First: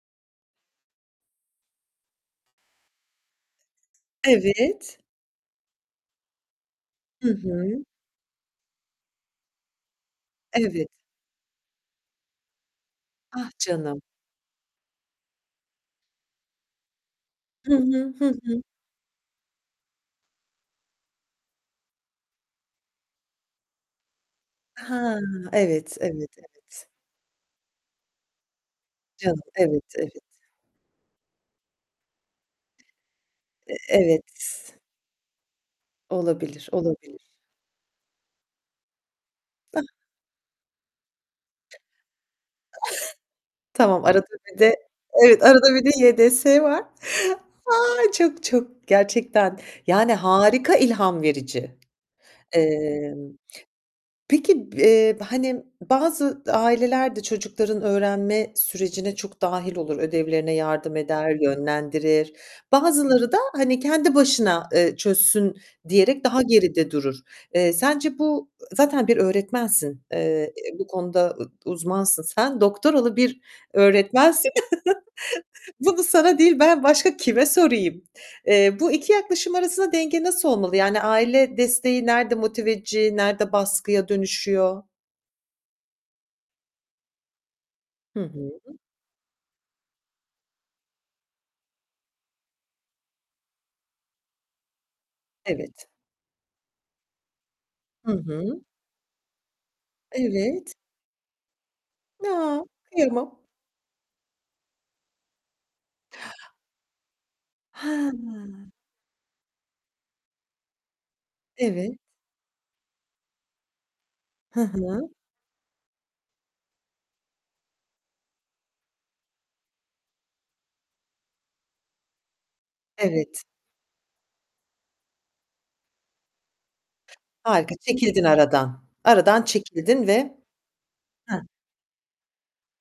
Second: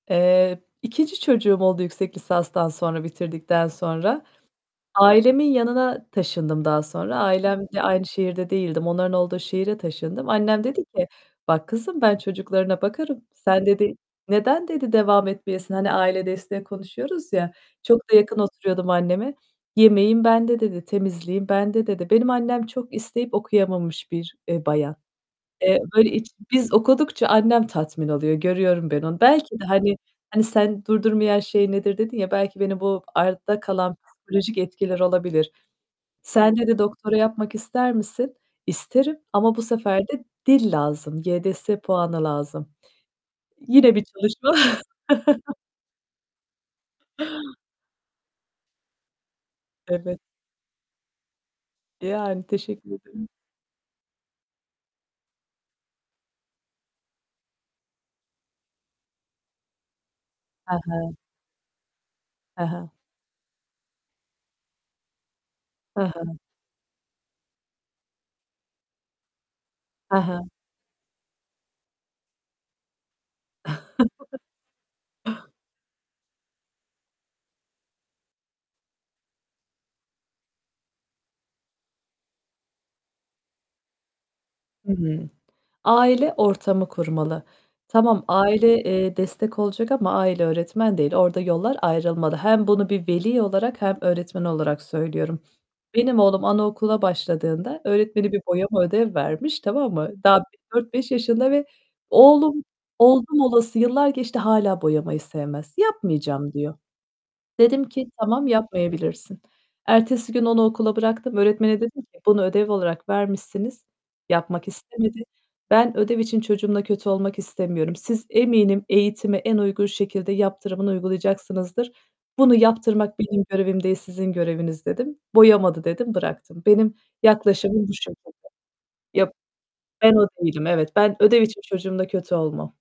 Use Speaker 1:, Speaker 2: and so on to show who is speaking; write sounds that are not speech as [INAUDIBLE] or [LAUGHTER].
Speaker 1: Eee, 2. çocuğum oldu yüksek lisanstan sonra, bitirdikten sonra,
Speaker 2: Evet.
Speaker 1: ailemin yanına taşındım daha sonra.
Speaker 2: Hı
Speaker 1: Ailemle
Speaker 2: hı.
Speaker 1: aynı şehirde değildim. Onların olduğu şehire taşındım. Annem dedi
Speaker 2: Evet.
Speaker 1: ki: "Bak kızım, ben çocuklarına bakarım,
Speaker 2: Ah,
Speaker 1: sen" dedi,
Speaker 2: canım.
Speaker 1: "neden" dedi, "devam etmeyesin?" Hani, aile desteği konuşuyoruz ya.
Speaker 2: I
Speaker 1: Çok
Speaker 2: hı.
Speaker 1: da
Speaker 2: Hı
Speaker 1: yakın
Speaker 2: hı.
Speaker 1: oturuyordum anneme. "Yemeğin bende." dedi, "temizliğin bende." dedi. Benim annem çok isteyip okuyamamış bir, eee, bayan.
Speaker 2: Ha,
Speaker 1: Eee,
Speaker 2: evet,
Speaker 1: böyle
Speaker 2: evet,
Speaker 1: iç biz
Speaker 2: evet!
Speaker 1: okudukça annem tatmin oluyor, görüyorum ben onu.
Speaker 2: Canım,
Speaker 1: Belki de
Speaker 2: evet,
Speaker 1: hani
Speaker 2: evet.
Speaker 1: hani, sen: "Durdurmayan şey nedir?" dedin ya, belki beni bu arada
Speaker 2: E
Speaker 1: kalan
Speaker 2: evet.
Speaker 1: psikolojik etkiler olabilir. "Sen,"
Speaker 2: Olabilir,
Speaker 1: dedi, "doktora
Speaker 2: olabilir.
Speaker 1: yapmak ister misin?" İsterim ama bu
Speaker 2: Ah
Speaker 1: sefer de dil lazım. YDS puanı lazım. Yine bir
Speaker 2: Tamam, arada
Speaker 1: çalışma.
Speaker 2: bir de evet,
Speaker 1: [CHUCKLES]
Speaker 2: arada bir de YDS var. [CHUCKLES] A! çok, çok gerçekten, yani,
Speaker 1: Evet.
Speaker 2: harika ilham verici.
Speaker 1: Yani, teşekkür
Speaker 2: Eee,
Speaker 1: ederim.
Speaker 2: peki, b eee, hani, bazı aileler de çocukların öğrenme sürecine çok dahil olur. Ödevlerine
Speaker 1: He
Speaker 2: yardım
Speaker 1: he.
Speaker 2: eder, yönlendirir.
Speaker 1: He he.
Speaker 2: Bazıları da, hani, kendi başına, eee, çözsün
Speaker 1: He
Speaker 2: diyerek
Speaker 1: he.
Speaker 2: daha geride durur. Eee, sence bu zaten bir öğretmensin.
Speaker 1: He he.
Speaker 2: Eee, bu konuda ı uzmansın. Sen doktoralı bir
Speaker 1: [CHUCKLES]
Speaker 2: öğretmensin. [CHUCKLES] Bunu sana değil ben başka kime sorayım? Eee, bu iki yaklaşım arasında denge nasıl olmalı? Yani, aile desteği nerede motive edici, nerede baskıya dönüşüyor?
Speaker 1: Hı hı. Aile ortamı kurmalı.
Speaker 2: Hı
Speaker 1: Tamam,
Speaker 2: hı.
Speaker 1: aile, eee, destek olacak ama aile öğretmen değil. Orada yollar ayrılmalı. Hem bunu bir veli olarak hem öğretmen olarak söylüyorum.
Speaker 2: Evet.
Speaker 1: Benim oğlum anaokuluna başladığında
Speaker 2: Hı
Speaker 1: öğretmeni bir
Speaker 2: hı.
Speaker 1: boyama ödev vermiş, tamam mı? Daha bir
Speaker 2: Evet.
Speaker 1: 4-5 yaşında ve
Speaker 2: A!
Speaker 1: oğlum, oldum
Speaker 2: Kıyamam.
Speaker 1: olası yıllar geçti hâlâ boyamayı sevmez. "Yapmayacağım." diyor. Dedim ki, "Tamam
Speaker 2: Ha!
Speaker 1: yapmayabilirsin." Ertesi gün onu okula bıraktım. Öğretmene
Speaker 2: Evet.
Speaker 1: dedim ki. "Bunu ödev olarak vermişsiniz,
Speaker 2: Hı
Speaker 1: yapmak
Speaker 2: hı.
Speaker 1: istemedi. Ben ödev için çocuğumla kötü olmak istemiyorum. Siz eminim eğitimi, en uygun şekilde yaptırımını uygulayacaksınızdır. Bunu yaptırmak
Speaker 2: Evet.
Speaker 1: benim görevim değil, sizin göreviniz." dedim. "Boyamadı." dedim, bıraktım. Benim
Speaker 2: Harika,
Speaker 1: yaklaşımım bu
Speaker 2: çekildin
Speaker 1: şekilde.
Speaker 2: aradan.
Speaker 1: Ya
Speaker 2: Aradan çekildin
Speaker 1: ben o
Speaker 2: ve
Speaker 1: değilim evet. Ben
Speaker 2: Hıh.
Speaker 1: ödev için çocuğumla kötü olmam.